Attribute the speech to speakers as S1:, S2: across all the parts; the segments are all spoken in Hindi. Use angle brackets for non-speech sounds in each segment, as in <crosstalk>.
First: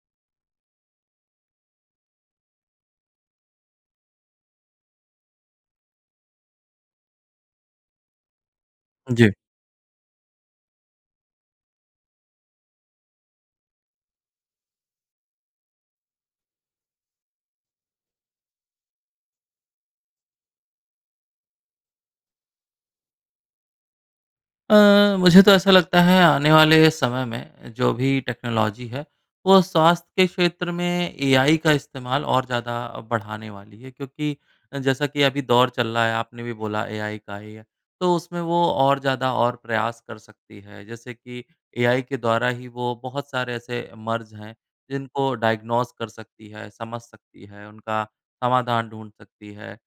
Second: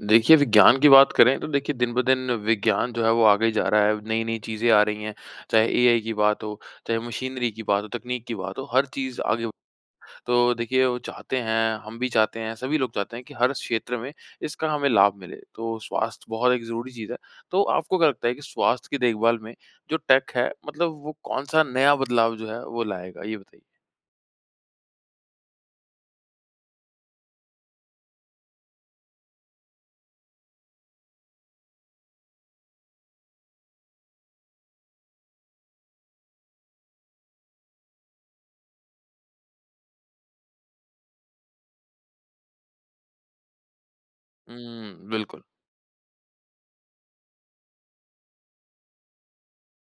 S1: देखिए विज्ञान की बात करें तो देखिए दिन ब दिन विज्ञान जो है वो आगे जा रहा है। नई-नई चीज़ें आ रही हैं चाहे एआई की बात हो चाहे वो मशीनरी की बात हो, तकनीक की बात हो हर चीज़
S2: जी।
S1: आगे तो देखिए वो चाहते हैं, हम भी चाहते हैं सभी लोग चाहते हैं कि हर क्षेत्र में इसका हमें लाभ मिले। तो स्वास्थ्य बहुत एक ज़रूरी चीज़ है। तो आपको क्या लगता है कि स्वास्थ्य की देखभाल में जो टेक है मतलब वो कौन-सा नया बदलाव जो है वो लाएगा? ये बताइए।
S2: अ, मुझे तो ऐसा लगता है आने वाले समय में जो भी टेक्नोलॉज़ी है वो स्वास्थ्य के क्षेत्र में एआई का इस्तेमाल और ज़्यादा बढ़ाने वाली है। क्योंकि जैसा कि अभी दौर चल रहा है आपने भी बोला एआई का ही है, तो उसमें वो और ज़्यादा और प्रयास कर सकती है। जैसे कि एआई के द्वारा ही वो बहुत सारे ऐसे मर्ज़ हैं
S1: उम,
S2: जिनको
S1: बिल्कुल।
S2: डायग्नोज़ कर सकती है, समझ सकती है, उनका समाधान ढूँढ सकती है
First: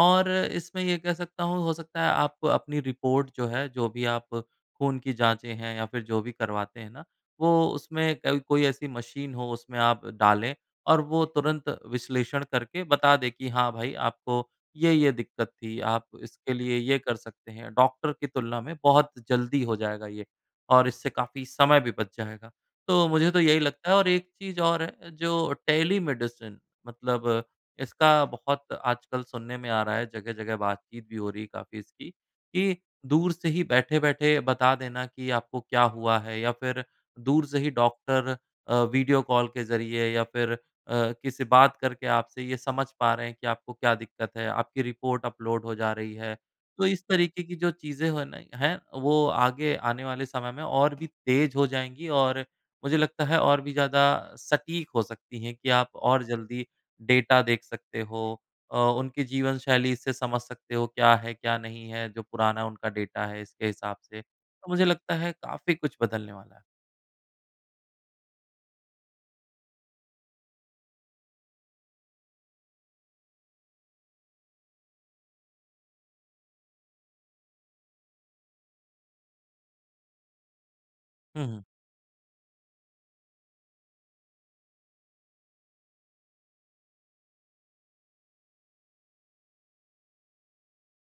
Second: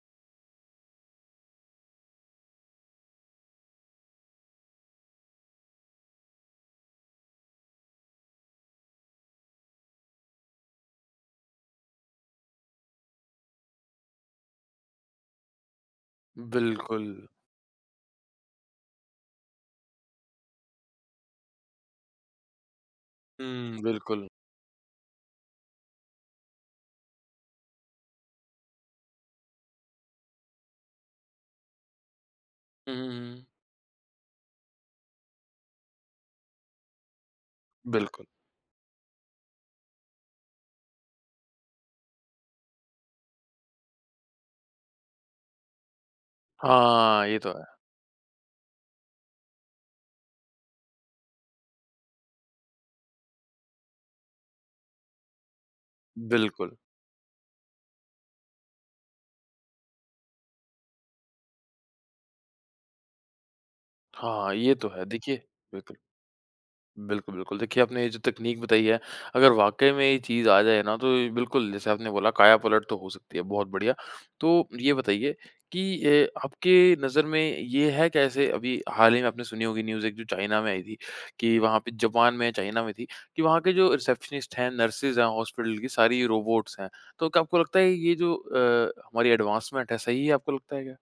S2: और इसमें ये कह सकता हूँ हो सकता है आप अपनी रिपोर्ट जो है, जो भी आप खून की जाँचें हैं या फिर जो भी करवाते हैं ना वो उसमें कभी कोई ऐसी मशीन हो उसमें आप डालें और वो तुरंत विश्लेषण करके बता दें कि, हाँ भाई आपको ये-ये दिक्कत थी, आप इसके लिए ये कर
S1: बिल्कुल।
S2: सकते हैं। डॉक्टर की तुलना में बहुत जल्दी हो जाएगा ये और इससे काफ़ी समय भी बच जाएगा। तो मुझे तो यही
S1: हुँ,
S2: लगता है और
S1: बिल्कुल।
S2: एक चीज़ और है जो टेली मेडिसिन, मतलब इसका बहुत आजकल सुनने में आ रहा है। जगह-जगह बातचीत भी हो रही है काफ़ी इसकी कि,
S1: हुँ, हुँ,
S2: दूर
S1: हुँ।
S2: से ही बैठे-बैठे बता देना कि आपको क्या हुआ है या फिर दूर से ही
S1: बिल्कुल।
S2: डॉक्टर अ, वीडियो कॉल के ज़रिए या फिर अ, किसी बात करके आपसे ये समझ पा रहे हैं कि आपको क्या दिक्कत है। आपकी रिपोर्ट अपलोड हो जा रही है। तो इस
S1: हाँ, ये
S2: तरीके
S1: तो
S2: की
S1: है।
S2: जो चीज़ें हैं न हैं वो आगे आने वाले समय में और भी तेज़ हो जाएँगी और मुझे लगता है और भी ज़्यादा सटीक हो सकती हैं कि आप और जल्दी
S1: बिल्कुल।
S2: डेटा देख सकते हो। अ, उनकी जीवन शैली से समझ सकते हो क्या है क्या नहीं है जो पुराना उनका डेटा है इसके हिसाब से।
S1: हाँ,
S2: तो
S1: ये
S2: मुझे
S1: तो है।
S2: लगता है
S1: देखिए
S2: काफ़ी
S1: बिल्कुल।
S2: कुछ बदलने वाला है।
S1: बिल्कुल, बिल्कुल देखिए आपने ये जो तकनीक बताई है अगर वाक़ई में ये चीज़ आ जाए ना तो बिल्कुल जैसे आपने बोला काया पलट तो हो सकती है, बहुत बढ़िया। तो ये बताइए कि ए, आपके नज़र में ये है कैसे। अभी हाल ही में आपने सुनी होगी न्यूज़ एक जो चाइना में आई थी
S2: हुँ,
S1: कि,
S2: हुँ।
S1: वहाँ पे जापान में या चाइना में थी कि वहाँ के जो रिसेप्शनिस्ट हैं, नर्स हैं हॉस्पिटल की सारी रोबोट्स हैं। तो क्या आपको लगता है ये जो अ, हमारी एडवांसमेंट है सही है, आपको लगता है क्या?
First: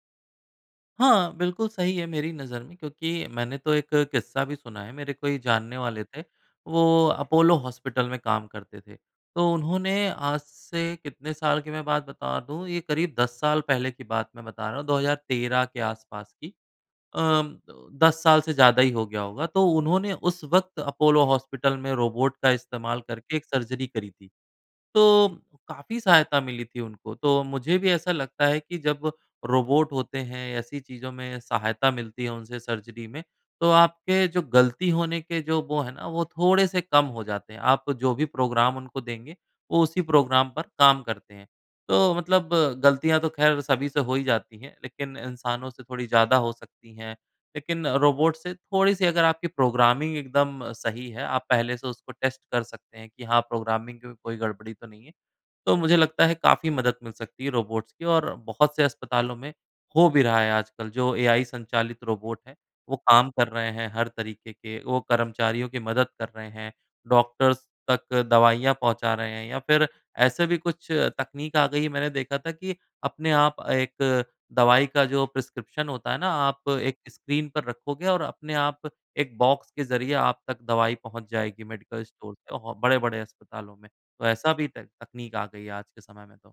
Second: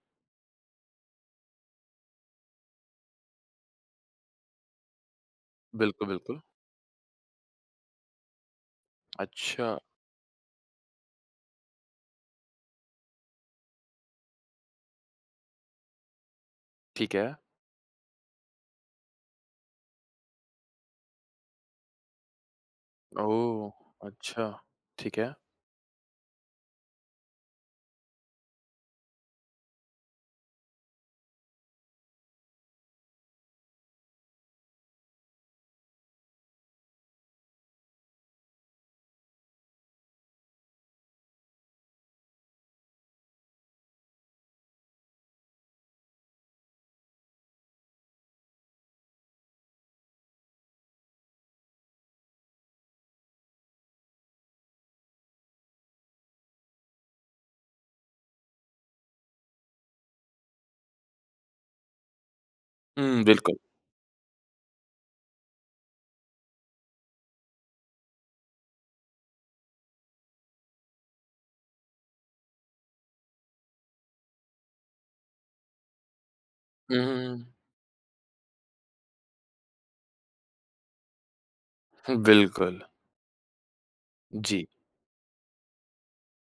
S2: हाँ बिल्कुल, सही है मेरी नज़र में क्योंकि मैंने तो एक किस्सा भी सुना है। मेरे कोई जानने वाले
S1: बिल्कुल,
S2: थे
S1: बिल्कुल।
S2: वो अपोलो हॉस्पिटल में काम करते थे। तो
S1: अच्छा।
S2: उन्होंने आज से कितने साल की मैं बात बता दूँ ये करीब 10 साल पहले की बात मैं बता रहा हूँ 2013 के आस-पास की।
S1: ठीक
S2: अ,
S1: है।
S2: 10 साल से ज़्यादा ही हो गया होगा। तो उन्होंने उस वक़्त अपोलो हॉस्पिटल में रोबोट का इस्तेमाल करके एक
S1: ओह!
S2: सर्जरी करी थी,
S1: अच्छा, ठीक
S2: तो
S1: है।
S2: काफ़ी सहायता मिली थी उनको। तो मुझे भी ऐसा लगता है कि जब रोबोट होते हैं ऐसी चीज़ों में सहायता मिलती है उनसे सर्जरी में तो आपके जो ग़लती होने के जो वो हैं ना वो थोड़े-से कम हो जाते हैं। आप जो भी प्रोग्राम उनको देंगे वो उसी प्रोग्राम पर काम करते हैं। तो मतलब ग़लतियाँ तो ख़ैर सभी से हो ही जाती हैं। लेक़िन इंसानों से थोड़ी ज़्यादा हो सकती हैं। लेकिन रोबोट से थोड़ी-सी अगर आपकी प्रोग्रामिंग एकदम सही है आप पहले से उसको टेस्ट कर सकते हैं कि हाँ प्रोग्रामिंग में कोई गड़बड़ी तो नहीं है। तो मुझे लगता है काफ़ी मदद मिल सकती है रोबोट्स की और बहुत से अस्पतालों में हो भी रहा है आजकल। जो एआई संचालित रोबोट हैं वो
S1: हुँ,
S2: काम कर
S1: बिल्कुल।
S2: रहे हैं हर तरीक़े के, वो कर्मचारियों की मदद कर रहे हैं। डॉक्टर्स तक दवाइयाँ पहुँचा रहे हैं या फ़िर ऐसे भी कुछ तकनीक आ गई है मैंने देखा था कि अपने आप एक दवाई का जो प्रिस्क्रिप्शन होता है ना आप
S1: हुँ,
S2: एक
S1: हुँ,
S2: स्क्रीन
S1: हुँ।
S2: पर रखोगे और अपने आप एक बॉक्स के ज़रिए आप तक दवाई पहुँचा जाएगी मेडिकल
S1: हुँ,
S2: स्टोर से।
S1: बिल्कुल।
S2: बड़े-बड़े अस्पतालों में तो ऐसा
S1: जी।
S2: भी तै तकनीक आ गई है आज के समय में तो।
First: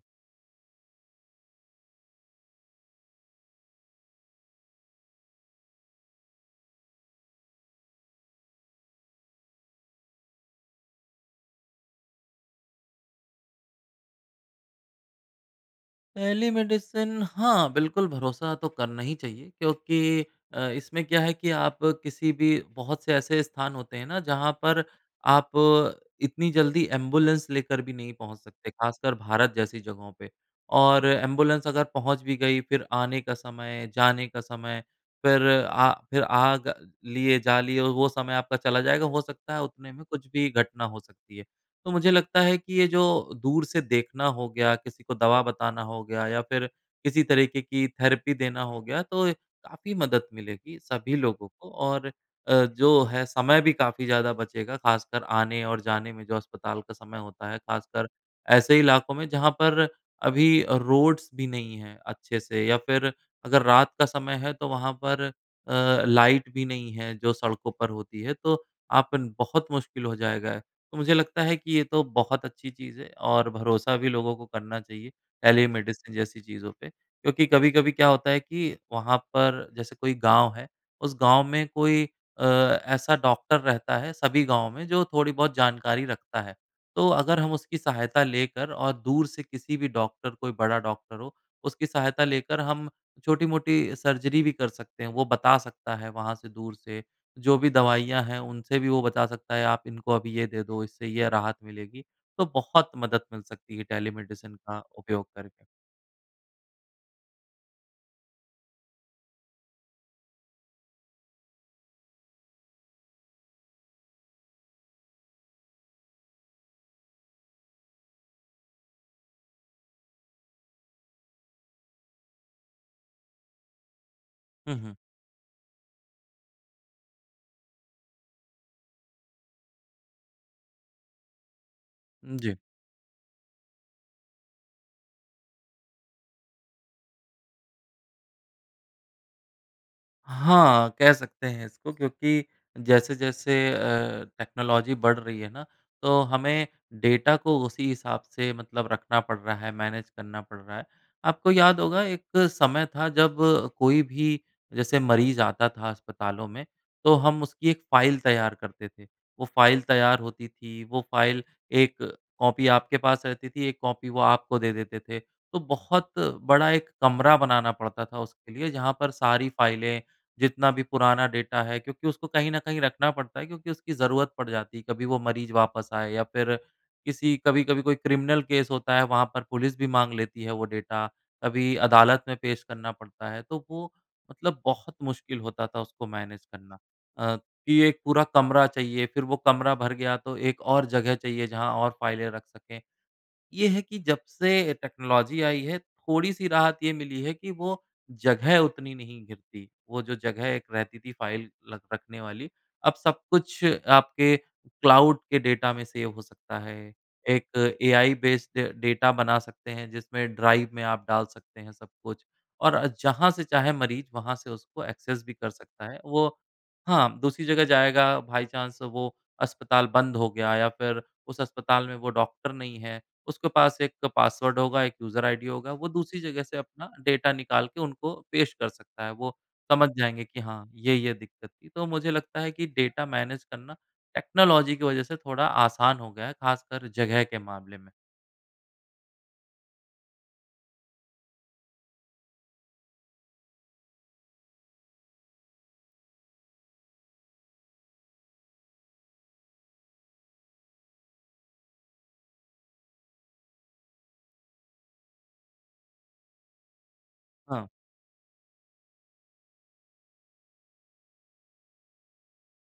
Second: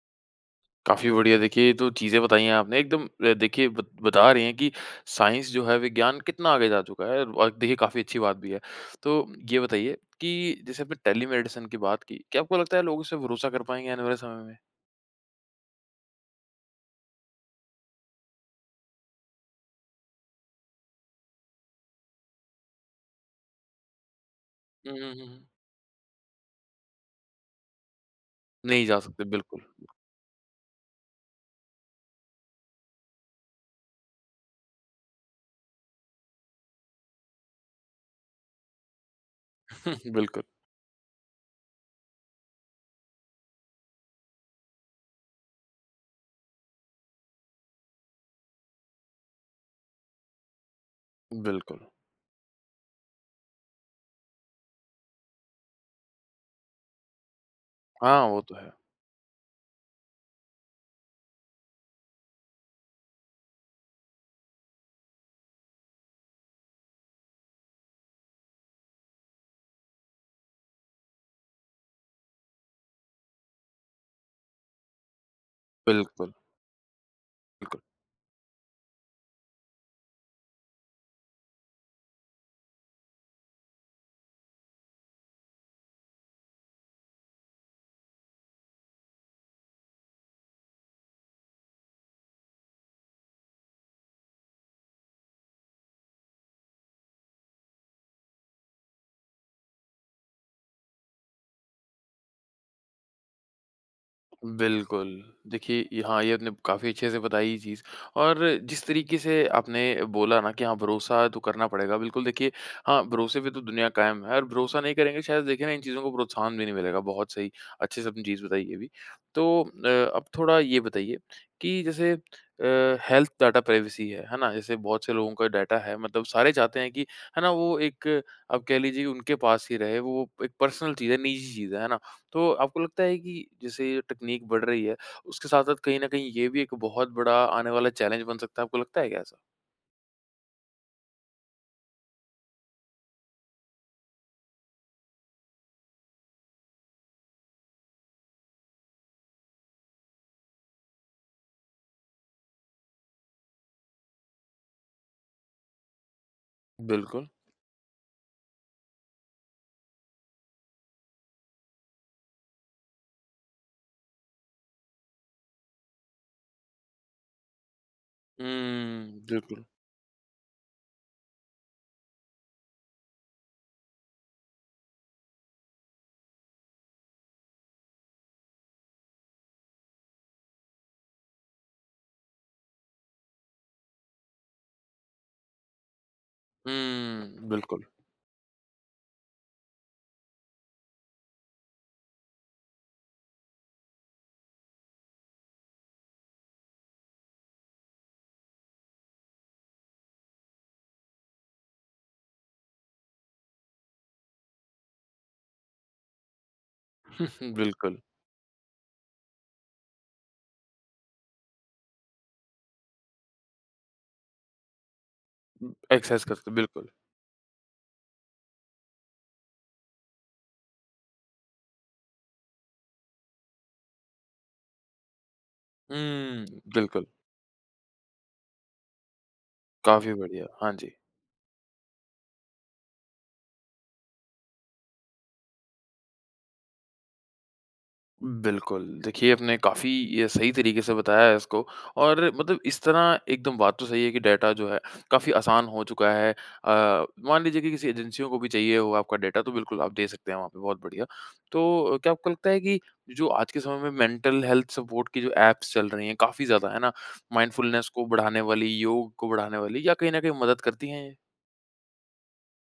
S1: काफ़ी बढ़िया देखिए ये तो चीज़ें बताई है आपने एकदम अ, देखिए बत बता रहे हैं कि साइंस जो है विज्ञान कितना आगे जा चुका है और देखिए काफ़ी अच्छी बात भी है। तो ये बताइए कि जैसे आपने टेलीमेडि़सिन की बात की, क्या आपको लगता है लोग उससे भरोसा कर पाएँगे आने वाले समय में?
S2: टेलीमेडि़सिन हाँ, बिल्कुल भरोसा तो करना ही चाहिए क्योंकि अ, इसमें क्या है कि आप किसी भी बहुत से ऐसे स्थान होते हैं ना जहाँ पर
S1: हुँ, हुँ, हुँ, हुँ।
S2: आप इतनी जल्दी एम्बुलेंस़ लेकर भी नहीं पहुँच सकते
S1: नहीं जा
S2: ख़ासकर
S1: सकते
S2: भारत
S1: बिल्कुल।
S2: जैसी जगहों पे। और एम्बुलेंस़ अगर पहुँच भी गई फ़िर आने का समय जाने का समय फ़िर आ फ़िर आग लिए जा लिए वो समय आपका चला जाएगा हो सकता है उतने में
S1: <chuckles>
S2: कुछ
S1: बिल्कुल।
S2: भी घटना हो सकती है। तो मुझे लगता है कि ये जो दूर से देखना हो गया किसी को दवा बताना होगा हो गया या फ़िर किसी तरीक़े की थेरेपी देना हो गया तो काफ़ी मदद मिलेगी सभी लोगों को
S1: बिल्कुल।
S2: और अ, जो है समय भी काफ़ी ज़्यादा बचेगा ख़ासकर आने और जाने में जो अस्पताल का समय होता है ख़ासकर
S1: हाँ, वो तो है।
S2: ऐसे इलाकों में जहाँ पर अभी अ, रोड्स भी नहीं है अच्छे से या फ़िर अगर रात का समय है तो वहाँ पर अ, लाइट भी नहीं है जो सड़कों पर होती है। तो आपन बहुत मुश्किल हो जाएगा तो मुझे लगता है कि ये तो बहुत अच्छी चीज़ है और भरोसा भी लोगों को करना चाहिए टेलीमेडि़सिन
S1: बिल्कुल।
S2: जैसी चीज़ों पे क्योंकि
S1: बिल्कुल।
S2: कभी-कभी क्या होता है कि वहाँ पर जैसे कोई गाँव है उस गाँव में कोई अ, ऐसा डॉक्टर रहता है सभी गाँव में जो थोड़ी-बहुत जानकारी रखता है। तो अगर हम उसकी सहायता लेकर और दूर से किसी-भी डॉक्टर कोई बड़ा डॉक्टर हो उसकी सहायता लेकर हम छोटी-मोटी सर्जरी भी कर सकते हैं। वो बता सकता है वहाँ से दूर से जो भी दवाइयाँ हैं उनसे भी वो बता सकता है आप इनको अभी ये दे दो इससे यह राहत मिलेगी तो बहुत मदद मिल सकती है टेलीमेडि़सिन का
S1: बिल्कुल।
S2: उपयोग करके।
S1: देखिए ये हाँ, ये आपने काफ़ी अच्छे से बताई ये चीज़ और जिस तरीक़े से आपने बोला ना कि हाँ भरोसा तो करना पड़ेगा। बिल्कुल देखिए हाँ, भरोसे पे तो दुनिया कायम है और भरोसा नहीं करेंगे शायद देखिए ना इन चीज़ों को प्रोत्साहन भी नहीं मिलेगा। बहुत सही अच्छे से आपने चीज़ बताई ये भी। तो अ अब थोड़ा ये बताइए कि जैसे अ, हेल्थ डेटा प्राइवेसी है। है ना? जैसे
S2: हुँ, हुँ।
S1: बहुत से लोगों का डेटा है मतलब सारे चाहते हैं कि है ना वो एक आप कह लीजिए उनके पास ही रहे वो एक पर्सनल चीज़ है निजी चीज़ है। है ना?
S2: उम,
S1: तो
S2: जी।
S1: आपको लगता है कि जैसे ये टेकनीक बढ़ रही है उसके साथ-साथ कहीं न कहीं ये भी एक बहुत बड़ा आने वाला चैलेंज बन सकता है आपको लगता है क्या ऐसा?
S2: हाँ। कह सकते हैं इसको क्योंकि जैसे-जैसे अ, टेक्नोलॉज़ी बढ़ रही है ना तो हमें डेटा को उसी हिसाब से मतलब रखना पड़ रहा है मैनेज करना पड़ रहा है। आपको याद होगा एक समय था जब कोई भी जैसे मरीज़ आता था अस्पतालों में तो हम उसकी 1 फाइल तैयार करते थे। वो फाइल तैयार होती थी। वो फाइल एक कॉपी आपके पास रहती थी एक कॉपी वो आपको दे देते थे। तो बहुत बड़ा एक कमरा बनाना पड़ता था उसके लिए। जहाँ पर सारी फाइलें जितना भी पुराना डेटा है क्योंकि उसको कहीं न कहीं रखना पड़ता है क्योंकि उसकी ज़रूरत पड़ जाती। कभी वो मरीज़ वापस आए या फ़िर किसी कभी-कभी कोई क्रिमिनल केस होता है वहाँ पर पुलिस भी माँग लेती है वो डेटा कभी अदालत में पेश करना पड़ता है। तो वो मतलब बहुत मुश्किल होता था उसको मैनेज करना। अ, कि
S1: बिल्कुल।
S2: एक पूरा कमरा चाहिए। फ़िर वो कमरा भर गया तो एक और जगह चाहिए जहाँ और फाइलें रख सकें। ये है कि जब से टेक्नोलॉज़ी आई है थोड़ी-सी राहत ये मिली है कि वो जगह उतनी नहीं घिरती। वो जो जगह एक रहती थी फाइल लख रखने वाली। अब सब कुछ आपके क्लाउड के डेटा में सेव हो सकता है। एक
S1: <chuckles> बिल्कुल।
S2: बेस्ड डेटा बना सकते हैं जिसमें ड्राइव में आप डाल सकते हैं सब कुछ और जहाँ से चाहें मरीज वहाँ से उसको एक्सेस भी कर
S1: उम,
S2: सकता है।
S1: एक्सेस
S2: वो
S1: कर सकते हैं। बिल्कुल।
S2: हाँ दूसरी जगह जाएगा बाय चांस वो अस्पताल बंद हो गया या फ़िर उस अस्पताल में वो डॉक्टर नहीं है। उसके पास एक पासवर्ड होगा एक यूज़र आईडी होगा। वो दूसरी जगह
S1: हुँ,
S2: से अपना
S1: बिल्कुल।
S2: डेटा निकाल के उनको पेश कर सकता है वो समझ
S1: काफ़ी
S2: जाएँगे कि
S1: बढ़िया।
S2: हाँ
S1: हाँ जी।
S2: ये-ये दिक़्क़त थी। तो मुझे लगता है कि डेटा मैनेज करना टेक्नोलॉज़ी की वज़ह से थोड़ा आसान हो गया है ख़ासकर जगह के मामले में।
S1: बिल्कुल। देखिए, आपने काफ़ी ये सही तरीके से बताया है इसको, और मतलब इस तरह एकदम बात तो सही है कि डेटा जो है, काफ़ी आसान हो चुका है। अ, मान लीजिए कि किसी एजेंसियों को भी चाहिए हो आपका डेटा तो बिल्कुल आप दे सकते हैं वहाँ पे। बहुत बढ़िया। तो अ, क्या आपको लगता है कि जो आज के समय में मेंटल हेल्थ सपोर्ट की जो एप्स चल रही हैं, काफ़ी ज़्यादा, है ना?
S2: हाँ।
S1: माइंडफुलनेस को बढ़ाने वाली, योग को बढ़ाने वाली, या कहीं न कहीं मदद करती हैं ये?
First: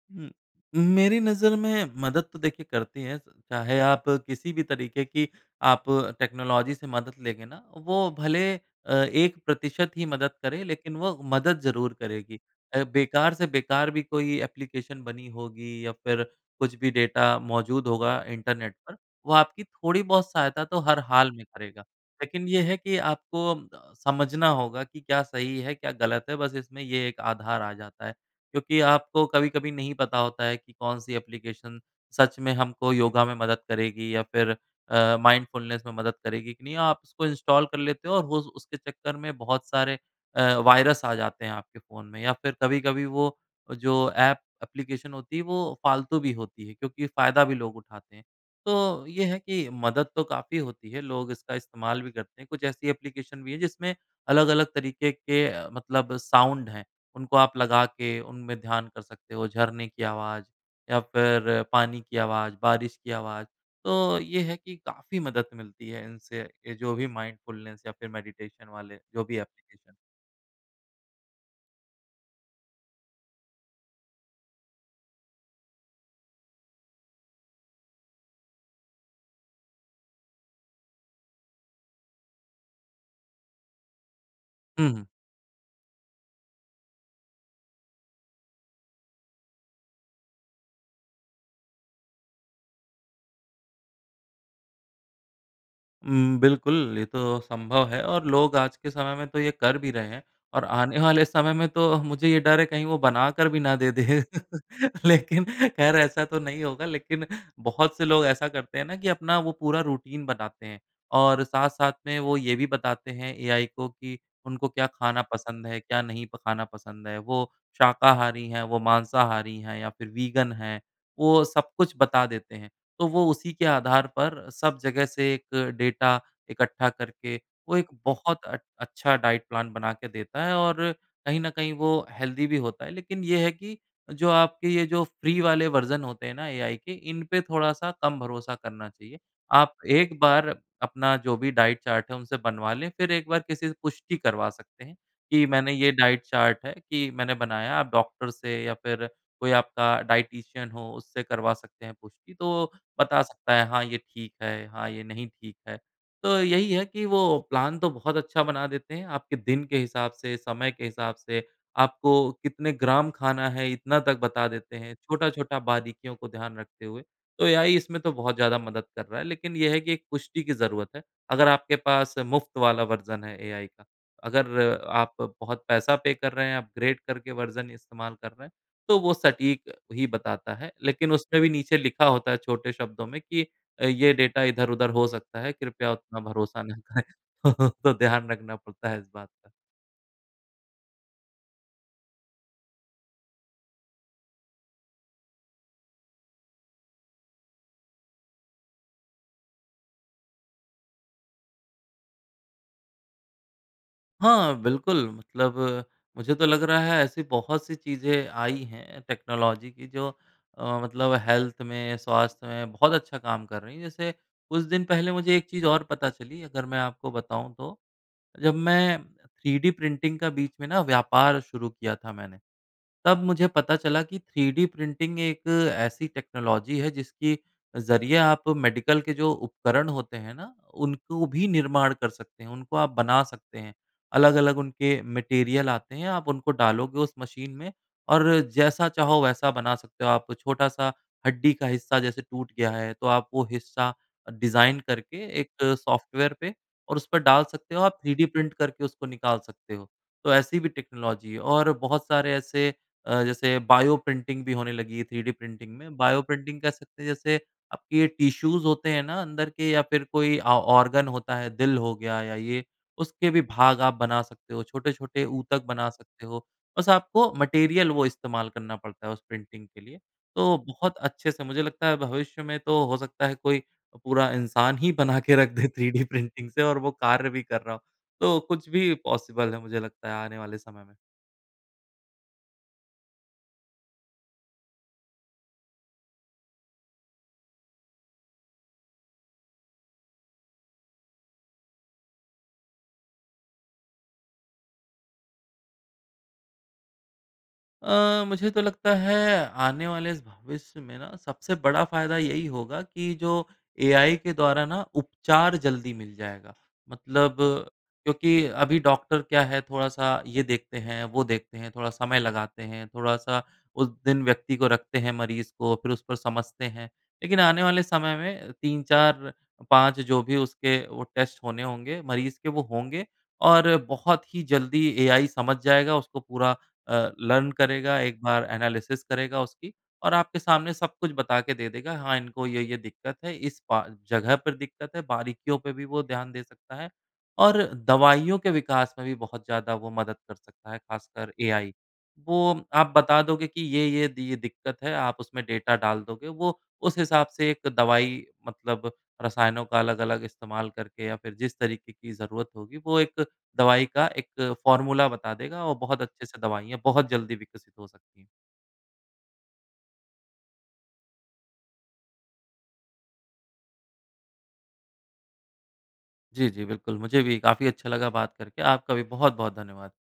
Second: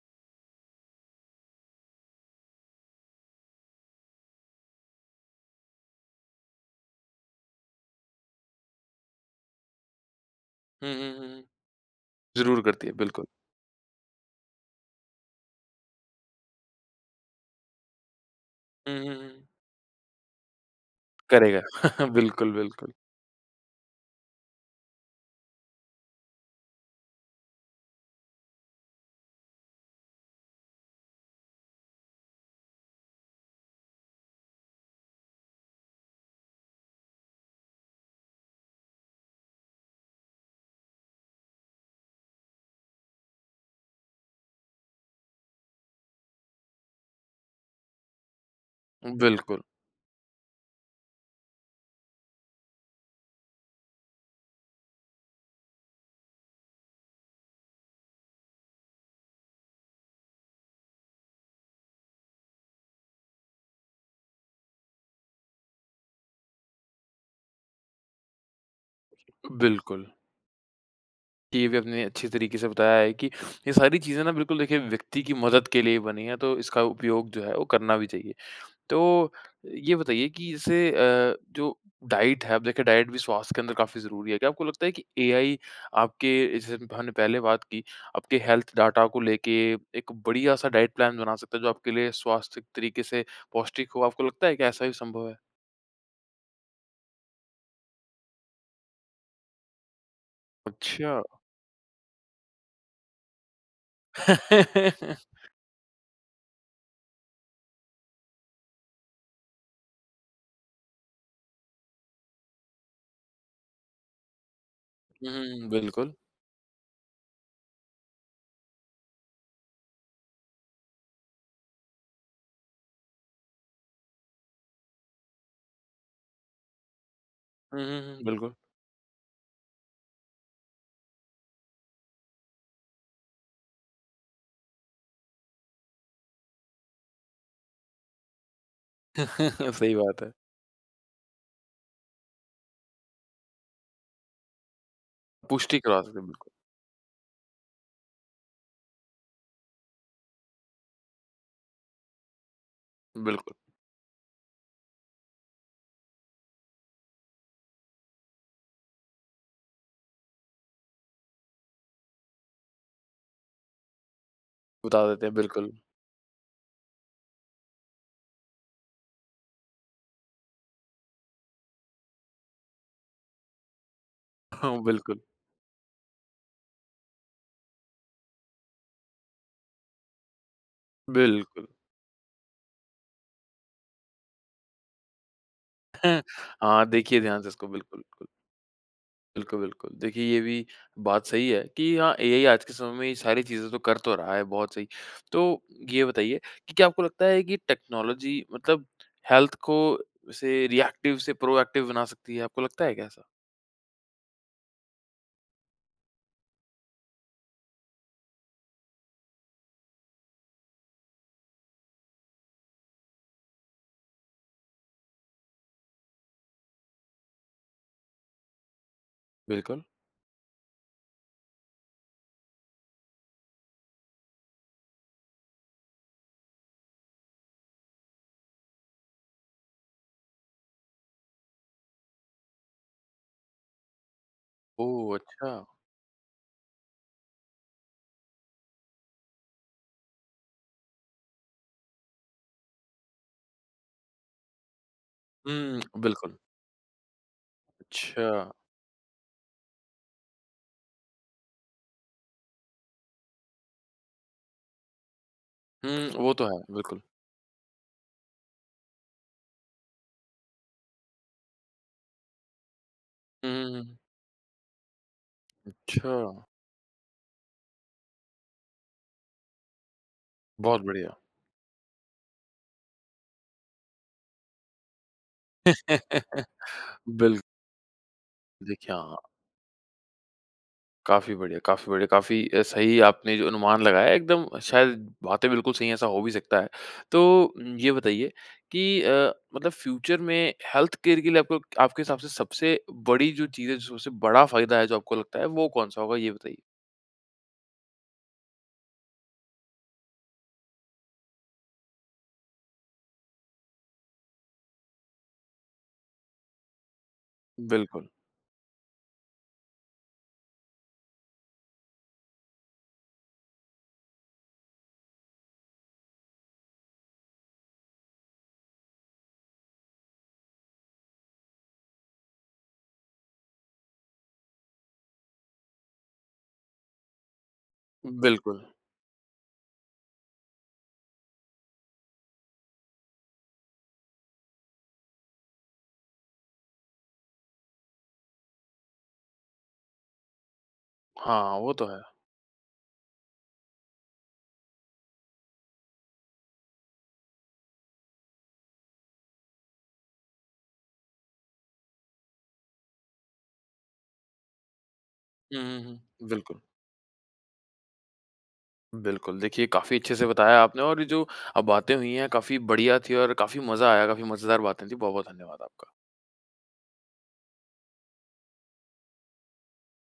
S2: उम, मेरी नज़र में मदद तो देखिए, करती है। चाहे आप किसी भी तरीके की आप टेक्नोलॉज़ी से मदद लेंगे ना, वो भले अ, 1% ही मदद करे,
S1: हुँ,
S2: लेकिन वो
S1: हुँ, हुँ, हुँ।
S2: मदद ज़रूर करेगी।
S1: ज़रूर
S2: अ,
S1: करती है, बिल्कुल।
S2: बेकार से बेकार भी कोई एप्लीकेशन बनी होगी, या फिर कुछ भी डेटा मौजूद होगा इंटरनेट पर,
S1: हुँ, हुँ,
S2: वो
S1: हुँ।
S2: आपकी थोड़ी-बहुत सहायता तो हर हाल में
S1: करेगा।
S2: करेगा।
S1: <chuckles>
S2: लेकिन
S1: बिल्कुल,
S2: ये है
S1: बिल्कुल।
S2: कि आपको समझना होगा कि क्या सही है, क्या गलत है, बस इसमें ये एक आधार आ जाता है। क्योंकि आपको कभी-कभी नहीं पता होता है कि कौन-सी एप्लीकेशन सच में हमको योगा में मदद करेगी, या फिर अ, माइंडफुलनेस में मदद करेगी, कि नहीं? आप उसको इंस्टॉल कर लेते हो और होज़ उसके चक्कर में बहुत सारे अ, वायरस आ जाते हैं आपके फ़ोन में। या फिर कभी-कभी वो जो एप एप्लीकेशन होती है, वो फ़ालतू भी होती है, क्योंकि फ़ायदा भी लोग उठाते हैं। तो ये है
S1: बिल्कुल।
S2: कि मदद तो काफ़ी होती है। लोग इसका इस्तेमाल भी करते हैं। कुछ ऐसी एप्लीकेशन भी हैं, जिसमें अलग-अलग तरीके के अ, मतलब साउंड हैं। उनको आप लगा के उनमे ध्यान कर सकते हो। झरने की आवाज़ या फिर पानी की आवाज़, बारिश की आवाज़, तो ये है कि काफ़ी मदद मिलती है इनसे। ये जो भी माइंडफुलनेस या फिर मेडिटेशन वाले, जो भी
S1: जी
S2: एप्लीकेशन
S1: बिल्कुल। ये भी आपने अच्छी तरीके से बताया है कि <sniffs> ये सारी चीज़ें ना बिल्कुल, देखिए व्यक्ति की मदद के लिए ही बनी है। तो इसका उपयोग जो है, वो करना भी चाहिए। तो ये बताइए कि इसे अ, जो डाइट है अब देखिए डाइट भी स्वास्थ्य के अंदर काफ़ी ज़रूरी है। क्या आपको लगता
S2: हुँ,
S1: है कि
S2: हुँ।
S1: एआई आपके जैसे हम हमने पहले बात की, आपके हेल्थ डाटा को लेके एक बढ़िया-सा डाइट प्लान बना सकता है, जो आपके लिए स्वास्थ्य तरीके से पौष्टिक हो, आपको लगता है कि ऐसा भी संभव है?
S2: उम, बिल्कुल ये तो संभव है और लोग आज के समय में तो ये कर भी रहे हैं और आने
S1: अच्छा।
S2: वाले समय में तो, मुझे ये डर है कहीं वो बनाकर भी ना दे दे <chuckles>
S1: <laughs>
S2: लेकिन ख़ैर ऐसा तो नहीं होगा लेकिन बहुत से लोग ऐसा करते हैं ना कि अपना वो पूरा रूटीन बनाते हैं और साथ-साथ में वो ये भी बताते हैं एआई को कि उनको क्या खाना
S1: हुँ, हुँ,
S2: पसंद
S1: हुँ,
S2: है? क्या
S1: बिल्कुल।
S2: नहीं प खाना पसंद है? वो शाकाहारी हैं, वो मांसाहारी हैं या फिर वीगन हैं, वो सब कुछ बता देते हैं तो वो उसी के आधार पर सब जगह से एक डाटा इकट्ठा करके वो
S1: हुँ,
S2: एक
S1: हुँ, हुँ,
S2: बहुत
S1: बिल्कुल।
S2: अट अच्छा डाइट प्लान बना के देता है और कहीं न कहीं वो हेल्थी भी होता है। लेकिन यह है कि जो आपके ये जो फ्री वाले वर्ज़न होते हैं ना एआई के, इन पे थोड़ा-सा कम भरोसा करना चाहिए।
S1: <chuckles>
S2: आप
S1: सही
S2: एक
S1: बात है।
S2: बार अपना जो भी डाइट चार्ट है उनसे बनवा लें, फिर एक बार किसी से पुष्टि करवा सकते हैं कि मैंने
S1: पुष्टि
S2: ये
S1: करवा सकते
S2: डाइट
S1: हैं, बिल्कुल।
S2: चार्ट है कि मैंने बनाया, आप डॉक्टर से या फिर कोई आपका डायटीशियन हो उससे करवा सकते हैं पुष्टि, तो बता
S1: बिल्कुल।
S2: सकता है हाँ, ये ठीक है हाँ, ये नहीं ठीक है। तो यही है कि वो प्लान तो बहुत अच्छा बना देते हैं आपके दिन के हिसाब से, समय के हिसाब से। आपको कितने ग्राम खाना है, इतना तक बता देते हैं।
S1: बता देते हैं,
S2: छोटा-छोटा
S1: बिल्कुल।
S2: बारीकियों को ध्यान रखते हुए। तो एआई इसमें तो बहुत ज़्यादा मदद कर रहा है, लेकिन ये है कि एक पुष्टि की ज़रूरत है, अगर आपके पास मुफ्त वाला वर्ज़न है एआई का।
S1: हाँ,
S2: अगर आप
S1: बिल्कुल।
S2: बहुत पैसा पे कर रहे हैं, अपग्रेड करके वर्ज़न इस्तेमाल कर रहे हैं, तो वो सटीक ही बताता है। लेकिन उसमें भी
S1: बिल्कुल।
S2: नीचे लिखा होता है छोटे शब्दों में कि अ, ये डाटा इधर-उधर हो सकता है, कृपया उतना
S1: <chuckles>
S2: भरोसा ना
S1: हाँ,
S2: करें
S1: देखिए ध्यान से इसको
S2: <chuckles> तो
S1: बिल्कुल, बिल्कुल।
S2: ध्यान रखना पड़ता है इस बात का।
S1: बिल्कुल, बिल्कुल, देखिए ये भी बात सही है कि हाँ, एआई आज के समय में ये सारी चीज़ें तो कर तो रहा है, बहुत सही। तो ये बताइए कि क्या आपको लगता है कि टेक्नोलॉजी मतलब हेल्थ को से रिएक्टिव से प्रोएक्टिव बना सकती है? आपको लगता है क्या ऐसा?
S2: हाँ, बिल्कुल। मतलब मुझे तो लग रहा है, ऐसी बहुत सी चीज़ें आई हैं, टेक्नोलॉज़ी की, जो अ, मतलब हेल्थ में, स्वास्थ्य में, बहुत अच्छा काम कर रही हैं। जैसे कुछ दिन पहले मुझे एक चीज़ और पता चली, अगर मैं आपको बताऊँ तो। जब मैं थ्रीडी
S1: बिल्कुल।
S2: प्रिंटिंग का बीच में ना, व्यापार शुरू किया था मैंने। तब मुझे पता चला कि थ्रीडी प्रिंटिंग एक ऐसी टेक्नोलॉज़ी है, जिसकी ज़रिए आप मेडिकल के जो उपकरण होते हैं ना, उनको भी निर्माण कर सकते हैं। उनको आप बना सकते हैं। अलग-अलग उनके
S1: ओह! अच्छा।
S2: मटीरियल आते हैं, आप उनको डालोगे उस मशीन में, और जैसा चाहो, वैसा बना सकते हो। आप छोटा-सा हड्डी का हिस्सा जैसे टूट गया है, तो आप वो हिस्सा डिज़ाइन करके एक
S1: हुँ,
S2: सॉफ्टवेयर
S1: बिल्कुल।
S2: पे, और उस पर डाल सकते हो आप, थ्रीडी
S1: अच्छा।
S2: प्रिंट करके उसको निकाल सकते हो। तो ऐसी भी टेक्नोलॉज़ी है, और बहुत सारे ऐसे अ, जैसे बायो प्रिंटिंग भी होने लगी है, थ्रीडी प्रिंटिंग में।
S1: हुँ,
S2: बायो
S1: वो तो
S2: प्रिंटिंग
S1: है।
S2: कह
S1: बिल्कुल।
S2: सकते हैं, जैसे आपकी ये टिश्यूज़ होते हैं ना, अंदर के या फिर कोई ऑ ऑर्गन होता है, दिल हो गया या ये, उसके भी
S1: हुँ,
S2: भाग आप
S1: हुँ।
S2: बना सकते हो। छोटे-छोटे ऊतक बना सकते हो।
S1: अच्छा।
S2: बस आपको मटीरियल वो इस्तेमाल करना पड़ता है, उस प्रिंटिंग के लिए। तो
S1: बहुत
S2: बहुत
S1: बढ़िया।
S2: अच्छे से मुझे लगता है, भविष्य में तो हो सकता है, कोई पूरा इन्सान ही बना के रख दे थ्रीडी प्रिंटिंग से और वो
S1: <laughs>
S2: कार्य
S1: बिल
S2: भी कर रहा हो। तो कुछ भी
S1: देखिए, हाँ, हाँ।
S2: पॉसिबल है, मुझे लगता है, आने वाले समय में।
S1: काफ़ी बढ़िया काफ़ी बढ़िया। काफ़ी अ, सही आपने जो अनुमान लगाया, एकदम शायद बातें बिल्कुल सही हैं, ऐसा हो भी सकता है। तो ये बताइए कि अ, मतलब फ्यूचर में हेल्थकेयर के लिए आपको क आपके हिसाब से सबसे बड़ी जो चीज़ है, जो सबसे बड़ा फ़ायदा है, जो आपको लगता है, वो कौन-सा होगा? ये बताइए।
S2: अ, मुझे तो लगता है आने वाले भविष्य में ना सबसे बड़ा फ़ायदा यही होगा कि जो एआई के द्वारा ना उपचार जल्दी मिल जाएगा मतलब
S1: बिल्कुल।
S2: क्योंकि अभी डॉक्टर क्या है थोड़ा-सा ये देखते हैं, वो देखते हैं, थोड़ा समय लगाते हैं, थोड़ा-सा उस दिन व्यक्ति को रखते हैं मरीज़ को फिर उस पर समझते हैं। लेकिन आने वाले समय में 3-4-5 जो भी उसके वो टेस्ट होने होंगे मरीज़ के वो होंगे और बहुत ही जल्दी एआई समझ जाएगा, उसको पूरा अ, लर्न करेगा। 1 बार
S1: बिल्कुल।
S2: एनालिसिस करेगा उसकी और आपके सामने सब कुछ बता के दे देगा, हाँ, इनको ये ये दिक्कत है, इस पा अ, जगह पर दिक्कत है, बारीकियों पे भी वो ध्यान दे सकता है और दवाइयों के विकास में भी बहुत ज़्यादा वो मदद कर सकता है ख़ासकर
S1: हाँ, वो
S2: एआई।
S1: तो है।
S2: वो आप बता दोगे कि ये-ये दि ये दिक्कत है, आप उसमें डेटा डाल दोगे। वो उस हिसाब से एक दवाई मतलब रसायनों का अलग-अलग इस्तेमाल करके या फिर जिस तरीक़े की ज़रूरत होगी वो एक दवाई का एक फ़ॉर्मूला बता
S1: हुँ,
S2: देगा और
S1: हुँ,
S2: बहुत अच्छे
S1: हुँ।
S2: से
S1: बिल्कुल।
S2: दवाइयाँ बहुत जल्दी विकसित हो सकती है।
S1: बिल्कुल, देखिए काफ़ी अच्छे से बताया आपने और ये जो अ, बातें हुई हैं काफ़ी बढ़िया थी और काफ़ी मज़ा आया, काफ़ी मज़ेदार बातें थी। बहुत-बहुत धन्यवाद आपका।
S2: जी, जी, बिल्कुल, मुझे भी काफ़ी अच्छा लगा बात करके। आपका भी बहुत-बहुत धन्यवाद।